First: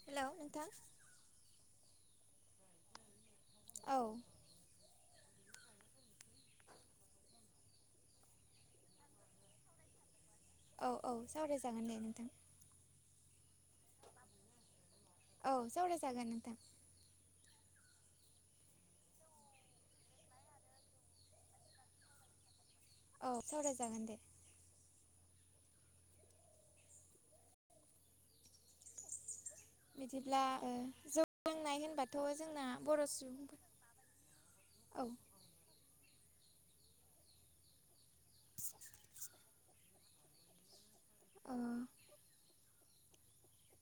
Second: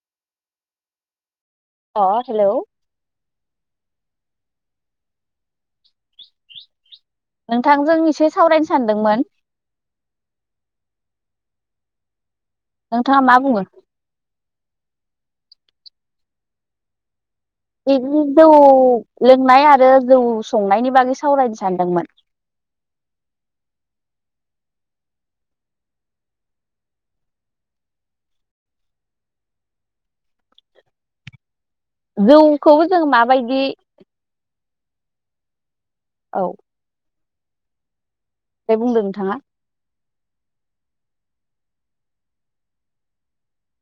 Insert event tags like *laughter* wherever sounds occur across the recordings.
Hello नोंथां? अ hello. औ। नोंथांजों एसे सावरायनो सानदोंमोन। औ औ सावरायजागोन दे नोंथां। नोंथाङा मा बुंओ? औ। सावराय जागोन नोंथां। बि जौ लोंनाय आरो जौ संनायनि बागै सावरायनो सानदोंमोन। औ सावराय जागोन दे। बिदिब्ला ओ जौ लोंनाय होन बाथ' जोंना जौखौ जों बर' माबायदि सुबुंफोर, औ। औ। ओमफ्राय बुंदो नोंथाङा। अ।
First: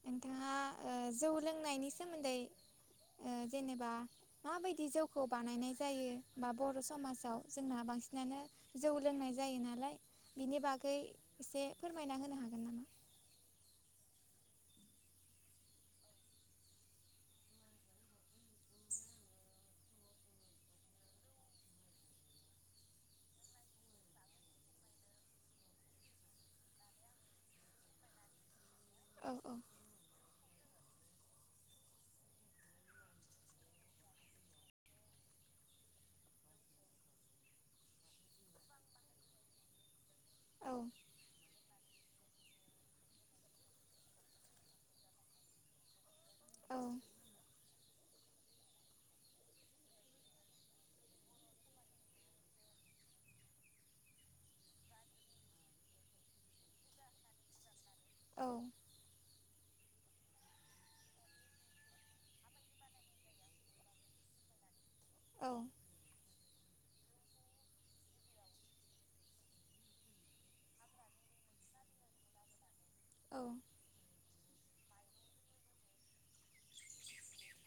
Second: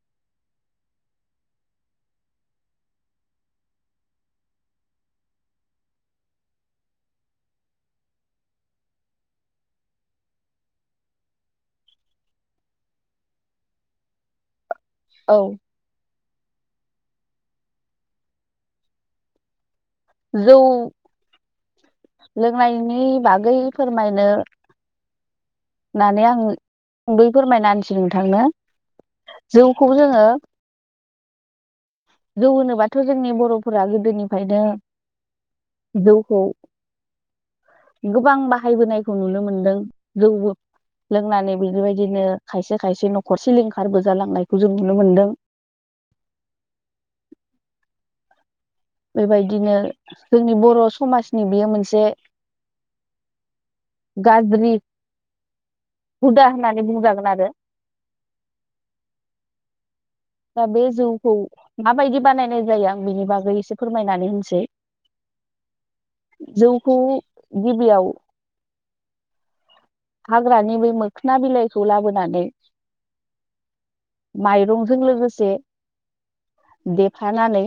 नोंथाङा ओ जौ लोंनायनि सोमोन्दै ओ जेनेबा माबायदि जौखौ बानायनाय जायो, बा बर' समाजाव जोंहा बांसिनानो जौ लोंनाय जायो नालाय। बिनि बागै एसे फोरमायना होनो हागोन नामा? औ। जौ लोंनायनि बागै फोरमायनो नानै आं सुंद'यै फोरमायना होन्सै नोंथांनो। औ औ जौखौ जोङो जौ होनोबाथ' जोंनि बर'फोरा गोदोनिफ्रायनो जौखौ गोबां बाहायबोनायखौ नुनो मोनदों। जौ औ लोंनानै बेफोरबायदिनो खायसे खायसे न'खर सिलिंखारबो जालांनायखौ जों नुनो मोन्दों। औ। बेबायदिनो जोंनि बर' समाजनि बियो मोनसे गाज्रि हुदा होननानै बुंजागोन आरो। औ। दा बे जौखौ माबायदि बानायनाय जायो आं बेनि बागै एसे फोरमायनानै होनिसै। औ। जौखौ गिबियाव हाग्रानि बै मोखोना बिलाइखौ लाबोनानै औ। माइरंजों लोगोसे देफानानै।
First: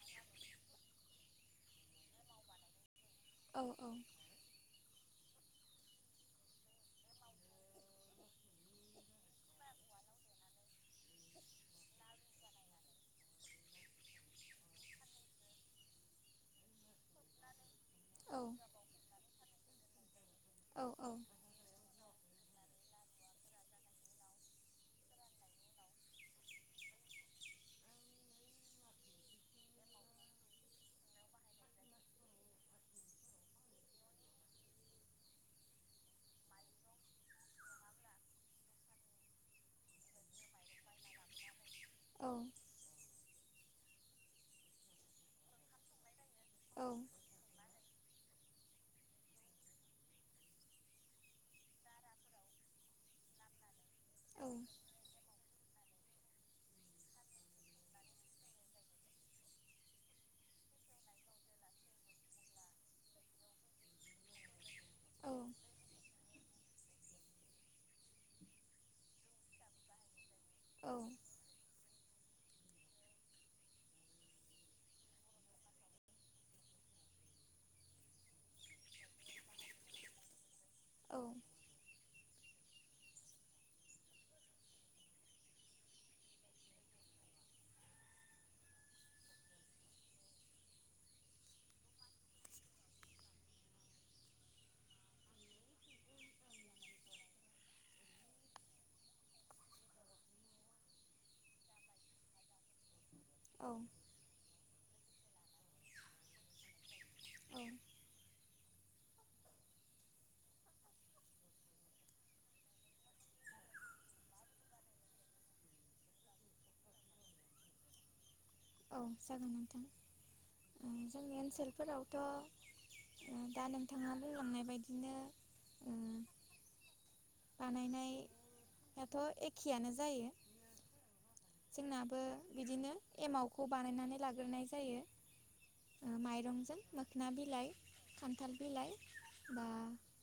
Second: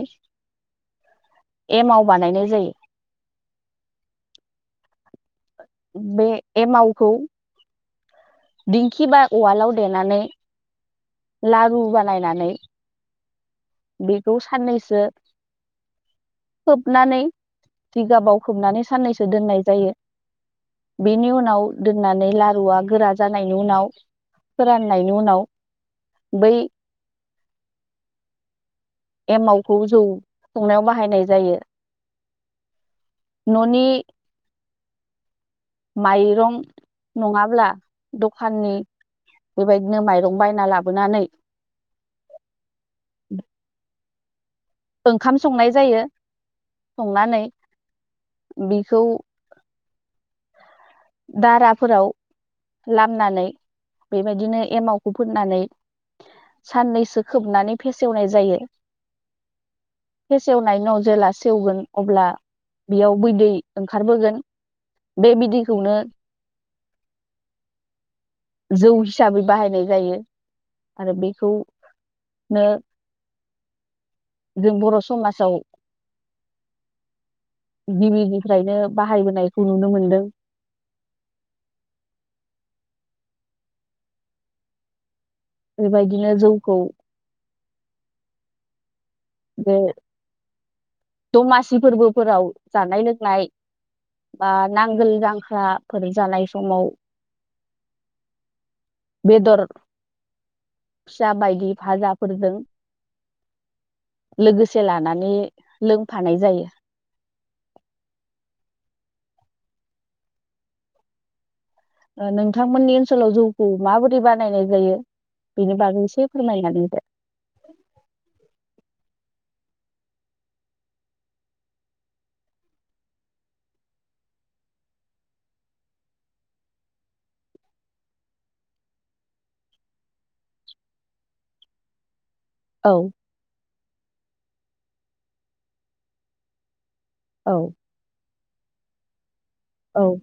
एमाव बानायनाय जायो। औ औ। बे एमावखौ। दिंखि बा उवालाव देनानै लारु बानायनानै बेखौ साननैसो खोबनानै जिगाबाव खोबनानै साननैसो दोननाय जायो औ औ बेनि उनाव दोननानै लारुआ गोरा जानायनि उनाव फोराननायनि उनाव बै एमावखौ जौ संनायाव बाहायनाय जायो न'नि माइरं नङाब्ला दखाननि बेबायदिनो माइरं बायना लाबोनानै औ। ओंखाम संनाय जायो संनानै बिखौ दाराफोराव लामनानै औ बेबायदिनो एमाव फोनानै साननैसो खोबनानै फेसेवनाय जायो। फेसेवनायनि उनाव जेला सेवगोन अब्ला बेयाव बैदै ओंखारबोगोन बे बिदैखौनो जौ हिसाबै बाहायनाय जायो औ आरो बेखौनो जों बर' समाजाव गिबिनिफ्रायनो बाहायबोनायखौ नुनो मोनदों। औ। बेबायदिनो जौखौ *unintelligible* दमासि फोरबोफोराव जानाय लोंनाय। बा नांगोल जांख्रा ओरै जानाय समाव बेदर फिसा बायदि फाजाफोरजों। औ लोगोसे लानानै लोंफानाय जायो। औ नोंथांमोननि ओनसोलाव जौखौ माबोरै बानायनाय जायो। बेनि बागै एसे फोरमायनानै हो। औ जागोन नोंथां। जोंनि ओनसोलफोरावथ' दा नोंथाङा बुंलांनाय बायदिनो। ओ *unintelligible* बानायनायाथ' एखेयानो जायो। जोंनाबो बिदिनो औ एमाव। खौ बानायनानै लाग्रोनाय जायो माइरंजों मोखोना औ बिलाइ। खान्थाल बिलाइ बा औ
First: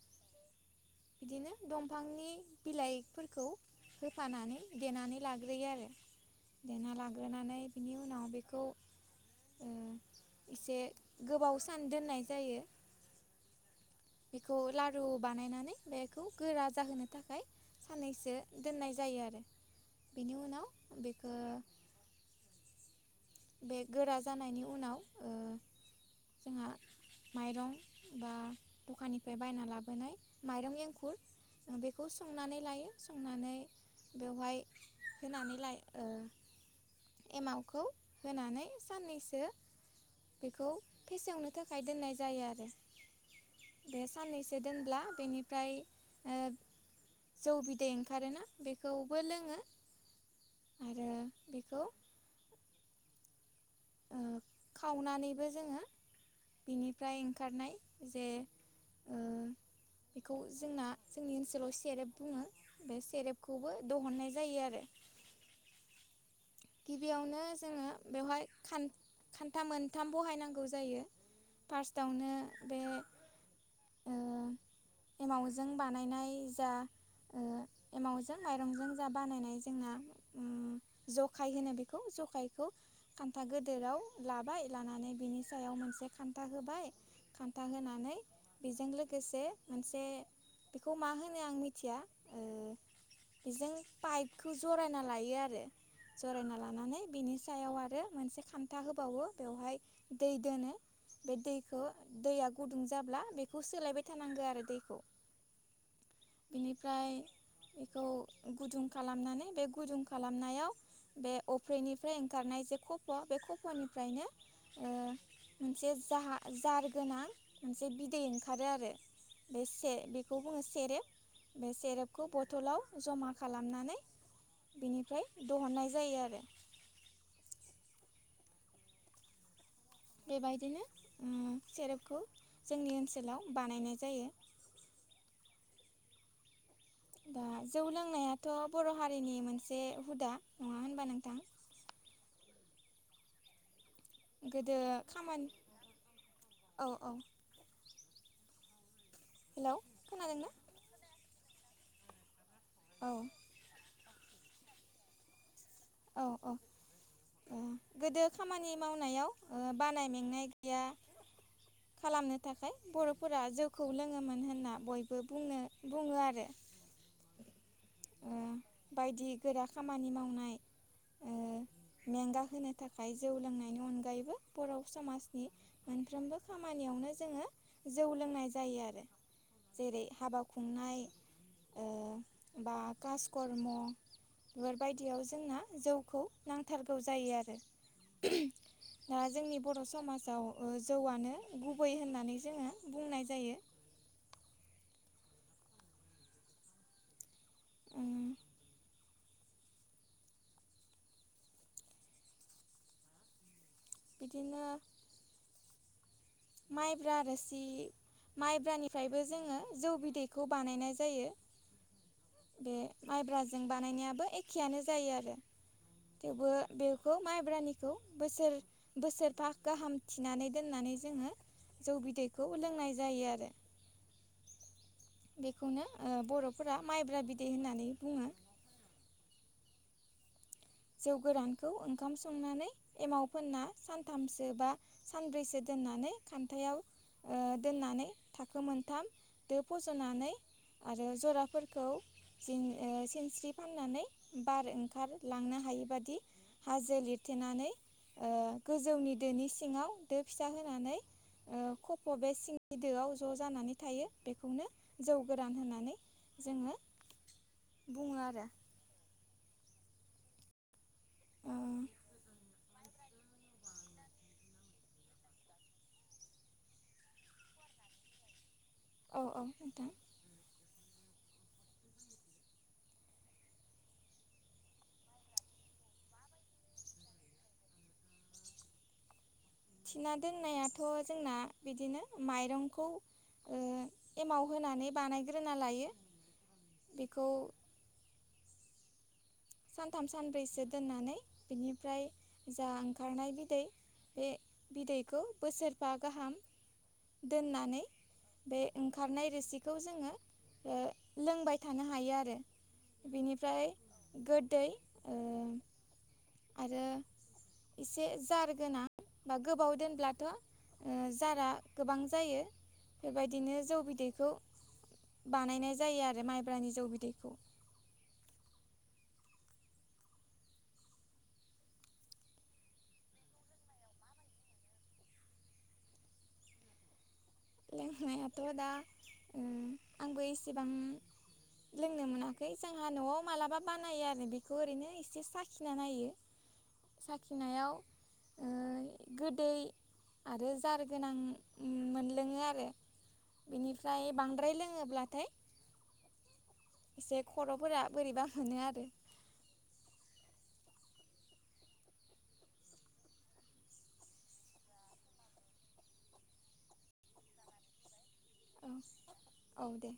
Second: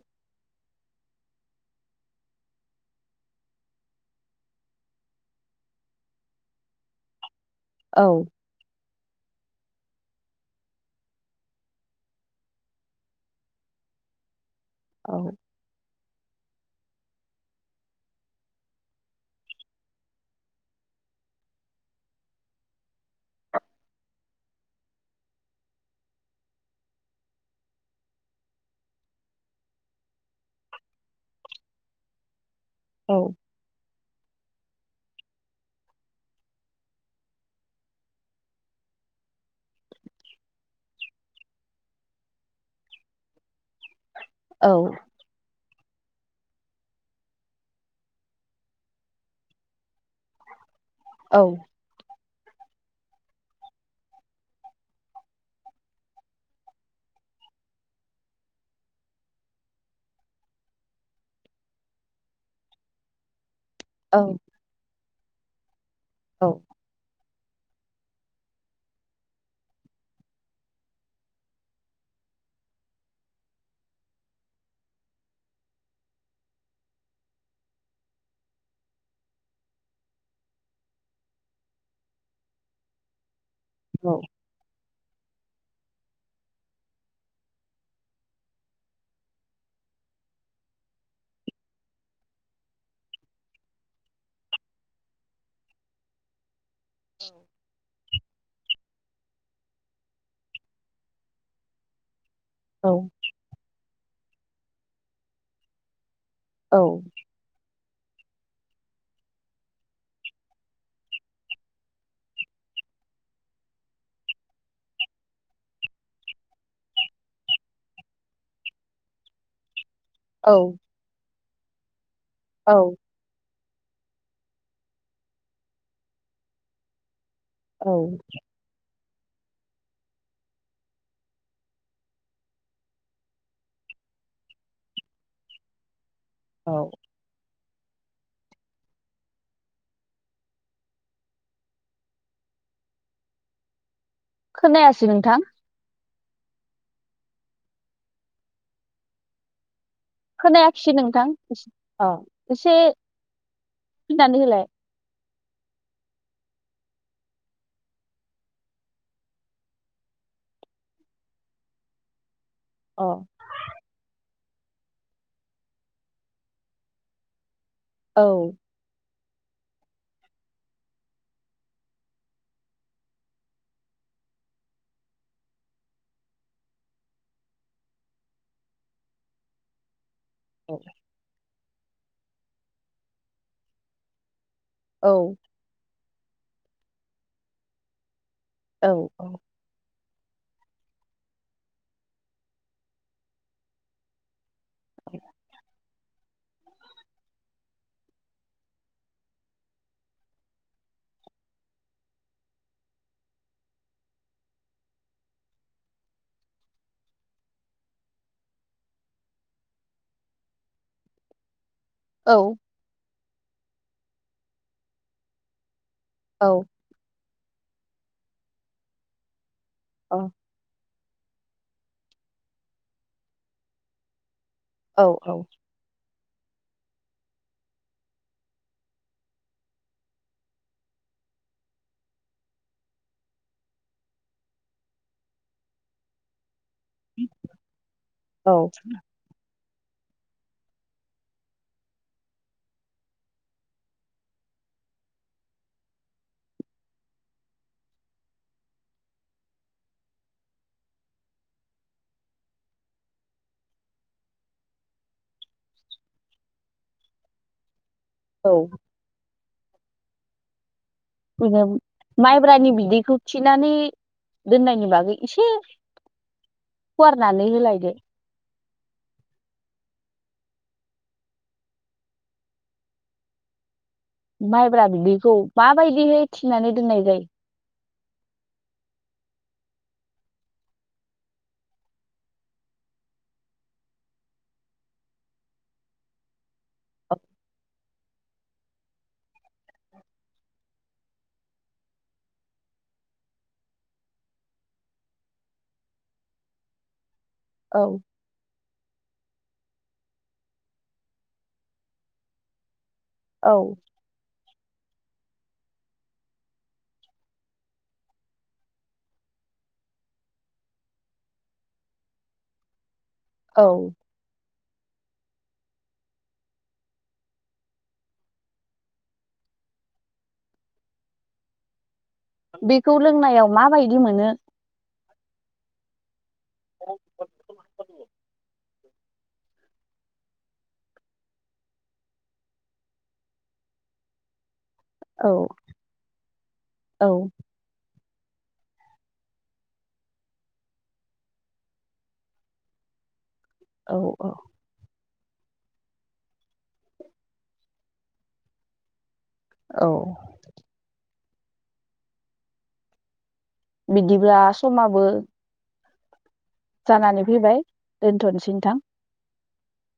बिदिनो दंफांनि बिलाइफोरखौ होफानानै देनानै लाग्रोयो आरो देना लाग्रोनानै बिनि उनाव बेखौ ओ एसे गोबाव सान दोननाय जायो। बेखौ लारु औ बानायनानै बेखौ गोरा जाहोनो थाखाय साननैसो दोननाय जायो आरो। बेनि उनाव बेखौ बे गोरा जानायनि उनाव ओ जोंहा माइरं बा दखाननिफ्राय बायना लाबोनाय माइरं एंखुर बेखौ संनानै लायो औ संनानै बेवहाय होनानै लायो ‌ओ एमावखौ होनानै साननैसो। बेखौ फेसेवनो थाखाय दोननाय जायो आरो बे साननैसो औ दोनब्ला बेनिफ्राय ओ जौ बिदै ओंखारोना बेखौबो लोङो। आरो औ बेखौ ओ‌ खावनानैबो जोङो बिनिफ्राय ओंखारनाय जे ओ बेखौ जोंना जोंनि ओनसोलावसेे सेरेब बुङो। बे सेरेपखौबो दिहुननाय जायो आरो। औ गिबियावनो जोङो बेवहाय खान-खानथा मोनथाम बाहायनांगौ जायो जायो। फार्स्टआवनो बे ओ *inaudible* एमावजों बानायनाय जा एमावजों माइरंजों जा बानायनाय जोंना। जखाय होनो बेखौ जखायखौ खान्थाागद गि दोराव लाबाय लानानै बिनि सायाव मोनसे खान्था होबाय खान्था होनानै बेजों लोगोसे मोनसे बेखौ मा होनो आं मिथिया ओ बेजों पाइपखौ जरायना लायो आरो जरायना लानानै बिनि सायाव आरो मोनसे खान्था बेवहाय दै दोनो बे दैखौ दैआ गुदुं औ जाब्ला बेखौ सोलायबाय थानांगौ आरो दैखौ। औ बिनिफ्राय बेखौ गुदुं खालामनानै बे गुदुं खालामनायाव बे अफ्रिनिफ्राय ओंखारनाय जे खफ' बे खफ'निफ्रायनो। ओ मोनसे जा-जारगोना मोनसे बिदै ओंखार खारो आरो बे बेखौ औ बुङो सेरेब बे सेरेबखौ औ बथलाव जमा खालामनानै बिनिफ्राय दिहुननाय जायो आरो औ बेबायदिनो उम सेरेपखौ जोंनि ओनसोलाव बानायनाय जायो। औ। दा जौ लोंनायाथ' बर' हारिनि मोनसे हुदा नङा होनबा नोंथां? गोदो खोनायासै नोंथां खामानि औ औ। हेलौ खोनादों ना? एसे नोंथां औ एसे औ। *unintelligible* औ औ। उम गोदो खामानि मावनायाव ओ बानाय मेंनाय गैया। खालामनो थाखाय अ बर'फोरा जौखौ लोङोमोन होनना बयबो बुङो। *unintelligible* औ। बायदि गोरा खामानि मावनाय। ओ *inaudible* मेंगा होनो थाखाय जौ लोंनायनि अनगायैबो बर' समाजनि। मोनफ्रोमबो खामानियावनो जोङो जौ लोंनाय जायो आरो जेरै हाबा औ खुंनाय। ओ बा कासकर्म' बेफोरबायदियाव औ जोंना जौखौ नांथारगौ जायो आरो औ दा औ जोंनि बर समाजाव ओ जौआनो गुबै होननानै जोङो बुंनाय जायो। *inaudible* ओ। बिदिनो। माइब्रा रोसि माइब्रानिफ्रायबो जोङो जौ बिदैखौ बानायनाय जायो। औ। बे माइब्राजों बानायनायाबो एखेयानो जायो आरो थेवबो बे। खौ माइब्रानिखौ बोसोरफा गाहाम औ थिनानै दोननानै जोङो जौ बिदैखौ लोंनाय जायो आरो औ बेखौनो बर'फोरा माइब्रा बिदै होननानै बुङो जौ गोरानखौ ओंखाम संनानै एमाव फोनना सानथामसो बा। सानब्रैसो दोननानै खान्थायाव दोननानै औ थाखो मोनथाम। दो फज'नानै। आरो जराफोरखौ ओ सिनस्रि फाननानै बार ओंखार। लांनो हायि बादि। हाजो लिरथेनानै ओ गोजौनि दोनि सिङाव दो फिसा होनानै। ओ खफ' बे सिंगि दोआव ज' जानानै थायो बेखौनो जौ गोरान होनानै। जोङो बुङो आरो। औ। ओ बिनो माइब्रानि बिदैखौ थिनानै दोननायनि बागै एसे। फुवारनानै होलायदो। औ औ नोंथां। माइब्रा बिदैखौ माबायदिहै थिनानै दोननाय जायो। *unintelligible* थिना दोननायाथ' जोंना बिदिनो माइरंखौ। ओ एमाव होनानै बानायग्रोना लायो बेखौ। सानथाम सानब्रैसो दोननानै बिनिफ्राय जा ओंखारनाय बिदै। बे बिदैखौ बोसोरबा गाहाम दोननानै। औ बे ओंखारनाय रोसिखौ जोङो ओ लोंबाय थानो हायो आरो औ बेनिफ्राय गोदै ओ आरो एसे जार गोनां बा गोबाव दोनब्लाथ' ओ जारा गोबां जायो बेबायदिनो औ जौ बिदैखौ बानायनाय जायो आरो माइब्रानि जौ बिदैखौ बेखौ लोंनायाव माबायदि मोनो *inaudible* लोंनायाथ' दा ओ आंबो एसेबां लोंनो मोनाखै जोंहा न'आव मालाबा बानायो आरो बे खौ ओरैनो एसे औ साखिना नायो औ साखिनायाव ओ गोदै आरो जार गोनां मोन लोङो आरो औ बिनिफ्राय औ बांद्राय लोङोब्लाथाय एसे खर'फोरा बोरैबा मोनो आरो औ बिदिब्ला समाबो जानानै फैबाय दोनथ'न औ औ दे